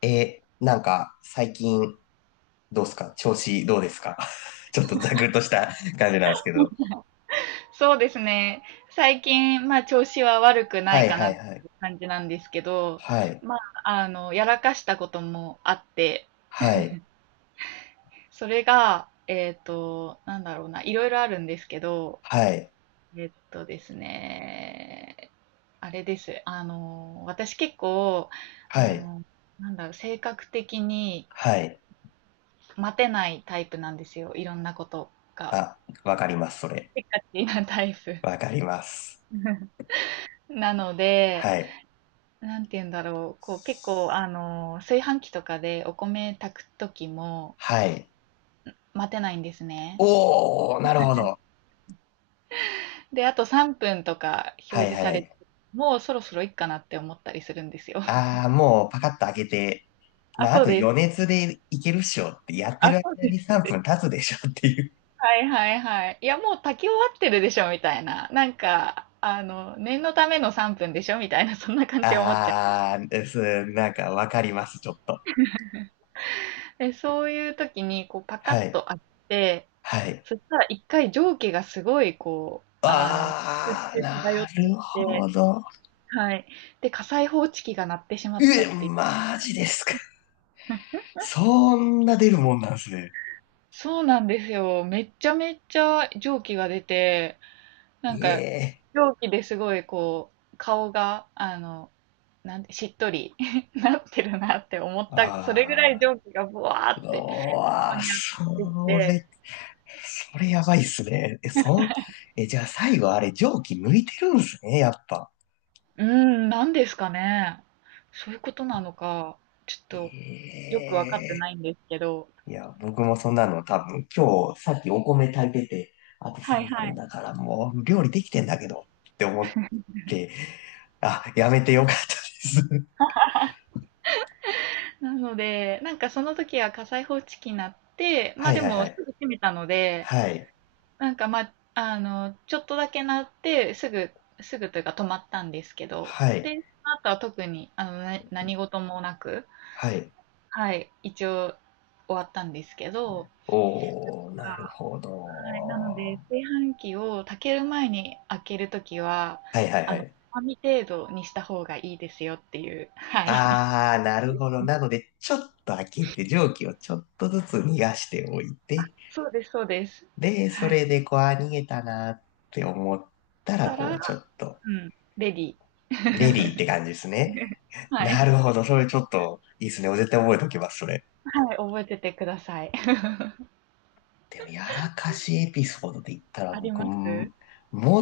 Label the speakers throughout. Speaker 1: なんか、最近、どうですか？調子どうですか？ ちょっとざくっとした感じなんですけど。
Speaker 2: そうですね。最近、まあ、調子は悪くな
Speaker 1: は
Speaker 2: い
Speaker 1: い
Speaker 2: かな
Speaker 1: は
Speaker 2: っ
Speaker 1: いはい。
Speaker 2: て感じなんですけど、
Speaker 1: はい。
Speaker 2: まあ、やらかしたこともあって、
Speaker 1: はい。
Speaker 2: それが、なんだろうな、いろいろあるんですけど、
Speaker 1: はい。
Speaker 2: えっとですね、あれです。私結構、
Speaker 1: は
Speaker 2: あ
Speaker 1: い。
Speaker 2: の、なんだろう、性格的に
Speaker 1: はい。
Speaker 2: 待てないタイプなんですよ。いろんなことが。
Speaker 1: あ、わかります、それ。
Speaker 2: せっかちなタイプ。
Speaker 1: わかります。
Speaker 2: なので、
Speaker 1: はい。
Speaker 2: なんて言うんだろう、こう結構炊飯器とかでお米炊く時も
Speaker 1: はい。
Speaker 2: 待てないんですね。
Speaker 1: おー、なるほど。
Speaker 2: で、あと3分とか
Speaker 1: は
Speaker 2: 表
Speaker 1: い
Speaker 2: 示
Speaker 1: は
Speaker 2: されて、
Speaker 1: い。
Speaker 2: もうそろそろいっかなって思ったりするんですよ。
Speaker 1: あー、もうパカッと開けて、
Speaker 2: あ、
Speaker 1: まあ、あ
Speaker 2: そう
Speaker 1: と
Speaker 2: です。
Speaker 1: 余熱でいけるっしょって、やってる
Speaker 2: あ、そう
Speaker 1: 間
Speaker 2: です、
Speaker 1: に
Speaker 2: そう
Speaker 1: 3
Speaker 2: で
Speaker 1: 分
Speaker 2: す。
Speaker 1: 経つでしょっていう。
Speaker 2: はいはいはい。いや、もう炊き終わってるでしょ、みたいな。なんか、念のための3分でしょ、みたいな、そんな感じで思っちゃ
Speaker 1: あー、です、なんかわかります、ちょっと。
Speaker 2: う。で、そういう時に、こう、パカッ
Speaker 1: は
Speaker 2: と
Speaker 1: い。
Speaker 2: 開けて、
Speaker 1: はい。
Speaker 2: そしたら一回蒸気がすごい、こう、
Speaker 1: あー、
Speaker 2: 空中
Speaker 1: な
Speaker 2: 漂ってき
Speaker 1: る
Speaker 2: て、
Speaker 1: ほど。
Speaker 2: はい。で、火災報知器が鳴ってしまった
Speaker 1: え、
Speaker 2: っていう。
Speaker 1: マジですか？そんな出るもんなんですね。
Speaker 2: そうなんですよ。めっちゃめっちゃ蒸気が出て、なん
Speaker 1: い
Speaker 2: か、
Speaker 1: え。
Speaker 2: 蒸気ですごいこう、顔が、なんて、しっとり なってるなって思った、それぐらい蒸
Speaker 1: あ
Speaker 2: 気がブワー
Speaker 1: ー、う
Speaker 2: って顔
Speaker 1: わー、
Speaker 2: に当たってき
Speaker 1: そ
Speaker 2: て、
Speaker 1: れ、それやばいっすね。え、そん、え、じゃあ最後あれ蒸気抜いてるんですね、やっぱ。
Speaker 2: うーん、なんですかね。そういうことなのか、ちょっと
Speaker 1: え
Speaker 2: よくわかって
Speaker 1: え。
Speaker 2: ないんですけど、
Speaker 1: いや、僕もそんなの多分今日さっきお米炊いてて、あと
Speaker 2: はい
Speaker 1: 3
Speaker 2: は
Speaker 1: 分
Speaker 2: い。
Speaker 1: だからもう料理できてんだけどって思って、あ、やめてよかったです。
Speaker 2: なので、なんかその時は火災報知器になって、ま
Speaker 1: は
Speaker 2: あ
Speaker 1: い
Speaker 2: で
Speaker 1: はいは
Speaker 2: もす
Speaker 1: い。
Speaker 2: ぐ閉めたので、
Speaker 1: はい。
Speaker 2: なんかまあ、ちょっとだけ鳴って、すぐというか止まったんですけど、
Speaker 1: はい。
Speaker 2: で、その後は特に、何事もなく、
Speaker 1: はい。
Speaker 2: はい、一応終わったんですけど、
Speaker 1: おー、なる
Speaker 2: あ
Speaker 1: ほ
Speaker 2: はい、な
Speaker 1: ど。
Speaker 2: ので、炊飯器を炊ける前に開けるときは、
Speaker 1: はいはいは
Speaker 2: つ
Speaker 1: い。
Speaker 2: まみ程度にした方がいいですよっていう、はい。
Speaker 1: あー、なるほど。なので、ちょっと開けて、蒸気をちょっとずつ逃がしておい て、
Speaker 2: そうです、そうです。
Speaker 1: で、そ
Speaker 2: はい。し
Speaker 1: れで、こう、あ、逃げたなって思ったら、
Speaker 2: た
Speaker 1: こ
Speaker 2: ら、
Speaker 1: う、ちょっと、
Speaker 2: うん、レディー。
Speaker 1: レディーって感じですね。
Speaker 2: はい。
Speaker 1: なるほど。それちょっと、いいですね。絶対覚えておきます、それ。
Speaker 2: はい、覚えててください。
Speaker 1: でも、やらかしエピソードで言ったら、
Speaker 2: あり
Speaker 1: 僕、
Speaker 2: ま
Speaker 1: も
Speaker 2: す。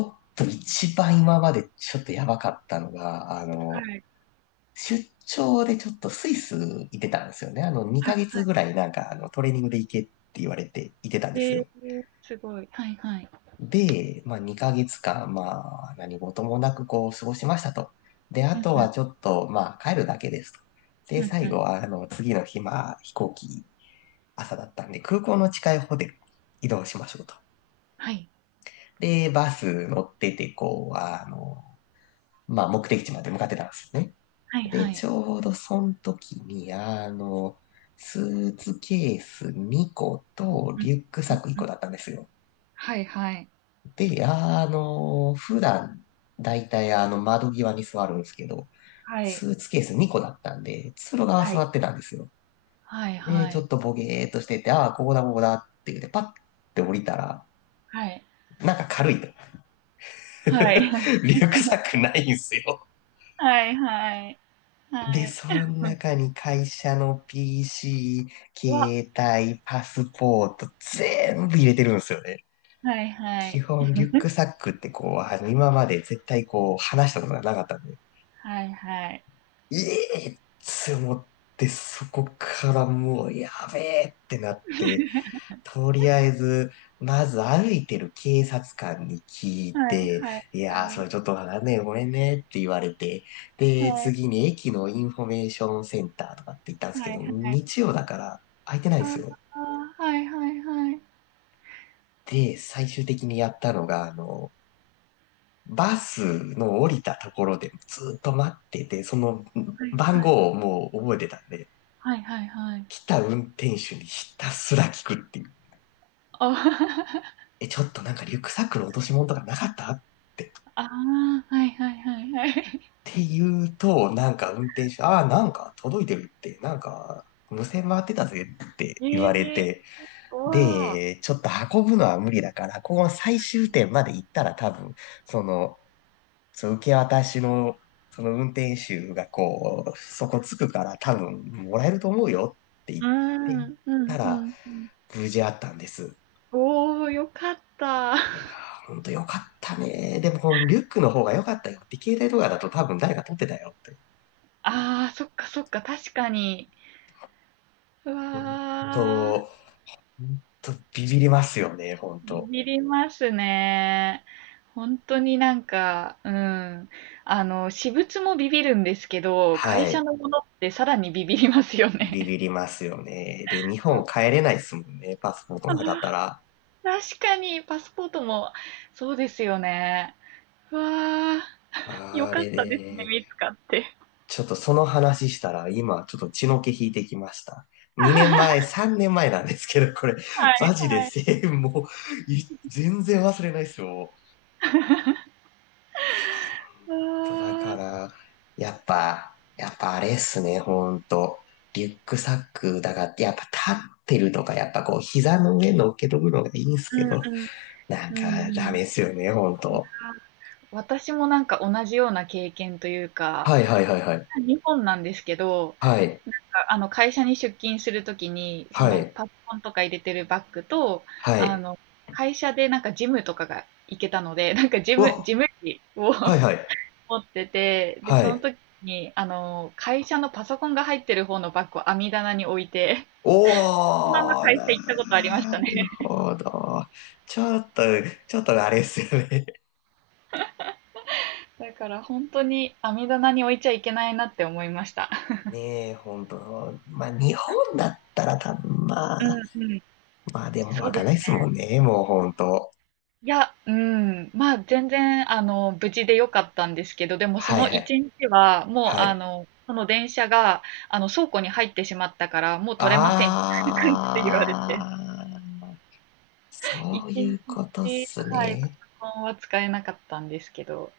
Speaker 1: っと一番今までちょっとやばかったのが、
Speaker 2: はい。
Speaker 1: 出張でちょっとスイス行ってたんですよね。あの、
Speaker 2: は
Speaker 1: 2
Speaker 2: い
Speaker 1: ヶ
Speaker 2: は
Speaker 1: 月
Speaker 2: い。
Speaker 1: ぐらいなんか、トレーニングで行けって言われて行ってたんです
Speaker 2: え
Speaker 1: よ。
Speaker 2: ー、すごい。はいはい。
Speaker 1: で、まあ、2ヶ月間、まあ、何事もなくこう、過ごしましたと。で、あ
Speaker 2: うん
Speaker 1: と
Speaker 2: う
Speaker 1: は
Speaker 2: ん。
Speaker 1: ちょっと、まあ、帰るだけですと。
Speaker 2: う
Speaker 1: で、
Speaker 2: んう
Speaker 1: 最後
Speaker 2: ん。
Speaker 1: は、次の日、まあ、飛行機、朝だったんで、空港の近いホテル移動しましょうと。
Speaker 2: はい。
Speaker 1: で、バス乗ってて、こう、あの、まあ、目的地まで向かってたんですよね。
Speaker 2: はい
Speaker 1: で、
Speaker 2: は
Speaker 1: ち
Speaker 2: い。
Speaker 1: ょうどその時に、スーツケース2個
Speaker 2: う
Speaker 1: と
Speaker 2: ん、
Speaker 1: リュック
Speaker 2: う
Speaker 1: サッ
Speaker 2: ん、
Speaker 1: ク1
Speaker 2: う
Speaker 1: 個
Speaker 2: ん。
Speaker 1: だったんですよ。
Speaker 2: はいはい。
Speaker 1: で、あの、普段、だいたいあの、窓際に座るんですけど、
Speaker 2: はい。
Speaker 1: スーツケース2個だったんで、通路側
Speaker 2: は
Speaker 1: 座
Speaker 2: い。
Speaker 1: ってたんですよ。
Speaker 2: はい
Speaker 1: で、
Speaker 2: は
Speaker 1: ちょ
Speaker 2: い。
Speaker 1: っとボゲーっとしてて、ああ、ここだ、ここだって言って、パッて降りたら、
Speaker 2: はい。
Speaker 1: なんか軽いと。
Speaker 2: はい。
Speaker 1: リュックサックないんすよ。
Speaker 2: はいはい。は
Speaker 1: で、
Speaker 2: い。
Speaker 1: その中に会社の
Speaker 2: わ。
Speaker 1: PC、携帯、パスポート、全部入れてるんですよね。
Speaker 2: はいは
Speaker 1: 基
Speaker 2: い。
Speaker 1: 本、リュックサックってこう、あの、今まで絶対こう、話したことがなかったんで、
Speaker 2: はいはい。
Speaker 1: ええって思って、そこからもう、やべえってなって、とりあえず、まず歩いてる警察官に聞い
Speaker 2: はい
Speaker 1: て、
Speaker 2: はい。
Speaker 1: いやー、
Speaker 2: は
Speaker 1: そ
Speaker 2: い。
Speaker 1: れちょっとわかんねえ、ごめんねって言われて、で、
Speaker 2: は
Speaker 1: 次に駅のインフォメーションセンターとかって言ったんで
Speaker 2: い
Speaker 1: すけ
Speaker 2: は
Speaker 1: ど、
Speaker 2: い。はい
Speaker 1: 日曜だから空いてないんです
Speaker 2: あ
Speaker 1: よ。
Speaker 2: あ、はいはいはい。は
Speaker 1: で、最終的にやったのが、バスの降りたところでずっと待ってて、その
Speaker 2: い
Speaker 1: 番
Speaker 2: はい。
Speaker 1: 号をもう覚えてたんで、
Speaker 2: はいはいはい。
Speaker 1: 来た運転手にひたすら聞くっていう。
Speaker 2: あ
Speaker 1: え、ちょっとなんかリュックサックの落とし物とかなかったって
Speaker 2: ああ、はいはいはいはい。
Speaker 1: て言うと、なんか運転手、ああ、なんか届いてるって、なんか無線回ってたぜって言
Speaker 2: え
Speaker 1: われ
Speaker 2: え
Speaker 1: て、
Speaker 2: ーわ
Speaker 1: で、ちょっと運ぶのは無理だから、この最終点まで行ったら多分、その、その受け渡しの、その運転手がこう、そこ着くから多分もらえると思うよって
Speaker 2: う
Speaker 1: 言っ
Speaker 2: ーん、
Speaker 1: て
Speaker 2: う
Speaker 1: 行った
Speaker 2: んう
Speaker 1: ら、
Speaker 2: んうん。
Speaker 1: 無事あったんです。
Speaker 2: おお、よかった。あ
Speaker 1: いやー、ほんとよかったね。でも、リュックの方が良かったよって、携帯とかだと多分誰か取ってたよって。
Speaker 2: あ、そっかそっか、確かに。うわ
Speaker 1: うん
Speaker 2: あ、
Speaker 1: と、ほんとビビりますよね、ほん
Speaker 2: ビ
Speaker 1: と。
Speaker 2: ビりますね。本当になんか、うん。あの、私物もビビるんですけど、会
Speaker 1: は
Speaker 2: 社
Speaker 1: い。
Speaker 2: のものってさらにビビりますよ
Speaker 1: ビ
Speaker 2: ね。
Speaker 1: ビりますよね。で、日本帰れないですもんね、パスポートなかった ら。
Speaker 2: 確かに、パスポートも、そうですよね。うわあ。よ
Speaker 1: あ
Speaker 2: かっ
Speaker 1: れ
Speaker 2: たですね、
Speaker 1: で、
Speaker 2: 見つかって。
Speaker 1: ちょっとその話したら、今ちょっと血の気引いてきました。2年前、3年前なんですけど、これ、
Speaker 2: は
Speaker 1: マ
Speaker 2: い、
Speaker 1: ジで
Speaker 2: はい。
Speaker 1: 1もう、い全然忘れないですよ。いやとだから、やっぱあれっすね、ほんと。リュックサックだから、やっぱ立ってるとか、やっぱこう、膝の上乗っけとくのがいいんす
Speaker 2: う
Speaker 1: け
Speaker 2: ん、
Speaker 1: ど、
Speaker 2: うん、
Speaker 1: なん
Speaker 2: うん、う
Speaker 1: かダ
Speaker 2: ん。
Speaker 1: メっすよね、ほんと。
Speaker 2: 私もなんか同じような経験というか、
Speaker 1: はいはいはいはい。
Speaker 2: 日本なんですけど、
Speaker 1: はい。
Speaker 2: なんか会社に出勤するときに、そ
Speaker 1: は
Speaker 2: の
Speaker 1: い。
Speaker 2: パソコンとか入れてるバッグと、
Speaker 1: は
Speaker 2: あ
Speaker 1: い。
Speaker 2: の、会社でなんかジムとかが行けたので、なんかジ
Speaker 1: う
Speaker 2: ム、
Speaker 1: わ、
Speaker 2: ジム機を
Speaker 1: はいはい。
Speaker 2: 持ってて、で、
Speaker 1: は
Speaker 2: その
Speaker 1: い。
Speaker 2: 時に、会社のパソコンが入ってる方のバッグを網棚に置いて、ナの
Speaker 1: おー、
Speaker 2: 会社
Speaker 1: な
Speaker 2: 行ったことありました
Speaker 1: る
Speaker 2: ね。
Speaker 1: ほど。ちょっと、ちょっとあれっすよね。
Speaker 2: だから本当に網棚に置いちゃいけないなって思いました。
Speaker 1: ねえ、ほんと。まあ、日本だったら多分ま
Speaker 2: う
Speaker 1: あ、
Speaker 2: んうん。
Speaker 1: まあでも
Speaker 2: そ
Speaker 1: 湧
Speaker 2: う
Speaker 1: か
Speaker 2: です。
Speaker 1: ないっすもんね、もうほんと。
Speaker 2: いや、うん、まあ全然無事でよかったんですけど、でもそ
Speaker 1: はい
Speaker 2: の
Speaker 1: はい。
Speaker 2: 一日はもう
Speaker 1: はい。
Speaker 2: その電車が倉庫に入ってしまったからもう取れません。って言われて。
Speaker 1: あー、
Speaker 2: 一
Speaker 1: そうい
Speaker 2: 日、
Speaker 1: うことっす
Speaker 2: はい、パ
Speaker 1: ね。
Speaker 2: ソコンは使えなかったんですけど。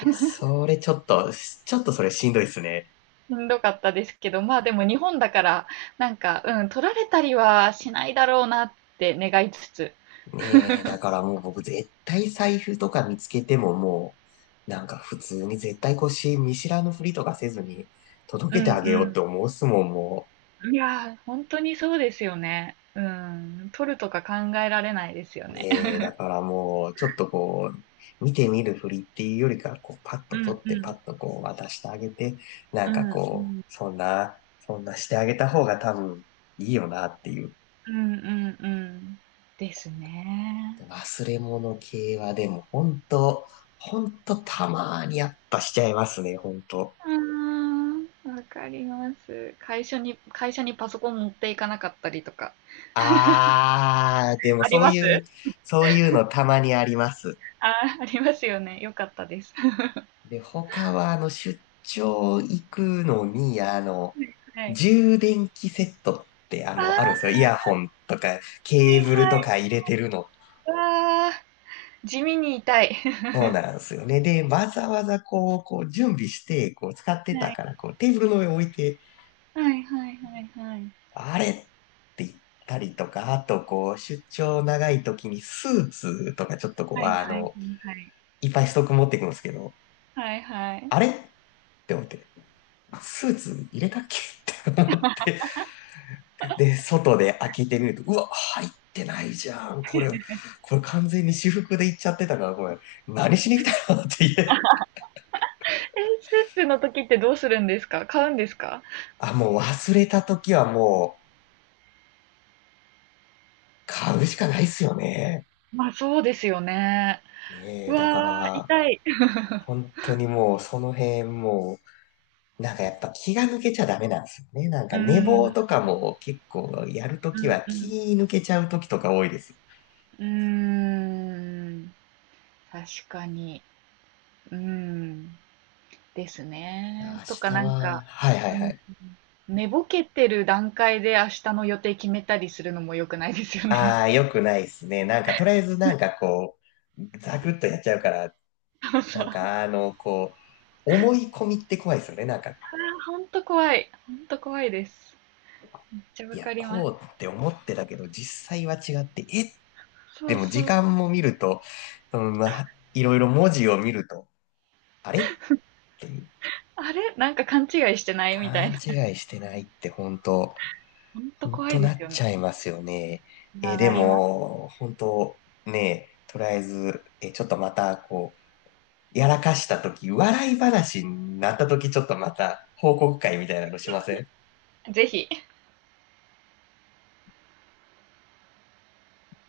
Speaker 1: いや、それちょっと、ちょっとそれしんどいっすね。
Speaker 2: しんどかったですけど、まあでも日本だから、なんか、うん、取られたりはしないだろうなって願いつつ。
Speaker 1: ねえ、だからもう僕絶対財布とか見つけてももう、なんか普通に絶対腰見知らぬふりとかせずに届
Speaker 2: う
Speaker 1: けてあげようっ
Speaker 2: ん
Speaker 1: て思うっすもん、もう。
Speaker 2: うん。いやー、本当にそうですよね。うん、取るとか考えられないですよね。
Speaker 1: ねえ、だからもう、ちょっとこう、見てみるふりっていうよりかは、こう、パッ
Speaker 2: う
Speaker 1: と取
Speaker 2: ん
Speaker 1: っ
Speaker 2: う
Speaker 1: て、パ
Speaker 2: ん。
Speaker 1: ッとこう、渡してあげて、な
Speaker 2: う
Speaker 1: んか
Speaker 2: んう
Speaker 1: こう、
Speaker 2: ん。
Speaker 1: そんなしてあげた方が多分いいよなっていう。
Speaker 2: うんうんうん。ですね。
Speaker 1: 忘れ物系はでも、本当たまーにやっぱしちゃいますね、本当。
Speaker 2: うーん、わかります。会社にパソコン持っていかなかったりとか。
Speaker 1: あー、でも
Speaker 2: あり
Speaker 1: そう
Speaker 2: ます
Speaker 1: いう、そういうのたまにあります。
Speaker 2: あー、ありますよね。よかったです。
Speaker 1: で、他は、あの、出張行くのに、
Speaker 2: はい。
Speaker 1: 充電器セットって、あ
Speaker 2: あー、
Speaker 1: の、あるん
Speaker 2: は
Speaker 1: ですよ。イヤホンとか、ケー
Speaker 2: い
Speaker 1: ブル
Speaker 2: はい。
Speaker 1: とか入れてるの。
Speaker 2: わー。地味に痛い。
Speaker 1: そうなんですよね。で、わざわざこう、こう、準備して、こう、使ってた
Speaker 2: はい。
Speaker 1: から、こう、テーブルの上置いて、
Speaker 2: はいはいはいはい。
Speaker 1: あれって言ったりとか、あと、こう、出張長い時にスーツとか、ちょっとこう、
Speaker 2: はい
Speaker 1: あ
Speaker 2: はいはい
Speaker 1: の、
Speaker 2: はい。
Speaker 1: いっぱいストック持っていくんですけど、
Speaker 2: はいはい。
Speaker 1: あれって思って、スーツ入れたっけって思ってで、外で開けてみると、うわ、入ってないじゃん。これ、これ完全に私服で行っちゃってたから、これ、何しに来たのって言え。
Speaker 2: え、スーツの時ってどうするんですか？買うんですか？
Speaker 1: あ、もう忘れた時はもう、買うしかないっすよね。
Speaker 2: まあそうですよね。
Speaker 1: ね
Speaker 2: う
Speaker 1: え、だか
Speaker 2: わー、
Speaker 1: ら、
Speaker 2: 痛い。
Speaker 1: 本当にもう、その辺もう、なんかやっぱ気が抜けちゃダメなんですよね。なん
Speaker 2: う
Speaker 1: か寝
Speaker 2: ん、う
Speaker 1: 坊
Speaker 2: ん、
Speaker 1: とかも結構やると
Speaker 2: う
Speaker 1: きは
Speaker 2: ん。
Speaker 1: 気抜けちゃうときとか多いです。
Speaker 2: うーん、確かに。うん、です
Speaker 1: 明
Speaker 2: ね。とか
Speaker 1: 日
Speaker 2: なん
Speaker 1: は、
Speaker 2: か、
Speaker 1: はいはい
Speaker 2: う
Speaker 1: は
Speaker 2: ん、
Speaker 1: い。
Speaker 2: 寝ぼけてる段階で明日の予定決めたりするのも良くないですよね。
Speaker 1: ああ、よくないですね。なんか、とりあえずなんかこう、ザクッとやっちゃうから、
Speaker 2: そうそ
Speaker 1: なん
Speaker 2: う。
Speaker 1: かあの、こう、思い込みって怖いですよね。なんか、
Speaker 2: あ、ほんと怖い。ほんと怖いです。めっちゃ
Speaker 1: い
Speaker 2: わ
Speaker 1: や、
Speaker 2: かります。
Speaker 1: こうって思ってたけど、実際は違って、え
Speaker 2: そ
Speaker 1: で
Speaker 2: う
Speaker 1: も時
Speaker 2: そう。
Speaker 1: 間も見ると、そのまあ、いろいろ文字を見ると、あれっていう
Speaker 2: あれなんか勘違いしてないみた
Speaker 1: 勘
Speaker 2: いな。
Speaker 1: 違いしてないって本当、
Speaker 2: ほんと
Speaker 1: 本
Speaker 2: 怖い
Speaker 1: 当
Speaker 2: で
Speaker 1: な
Speaker 2: す
Speaker 1: っ
Speaker 2: よね。
Speaker 1: ちゃいますよね。
Speaker 2: な、
Speaker 1: えで
Speaker 2: なりま
Speaker 1: も、本当ね、とりあえず、えちょっとまたこう、やらかしたとき、笑い話になったとき、ちょっとまた報告会みたいなのしません
Speaker 2: す。ぜひ。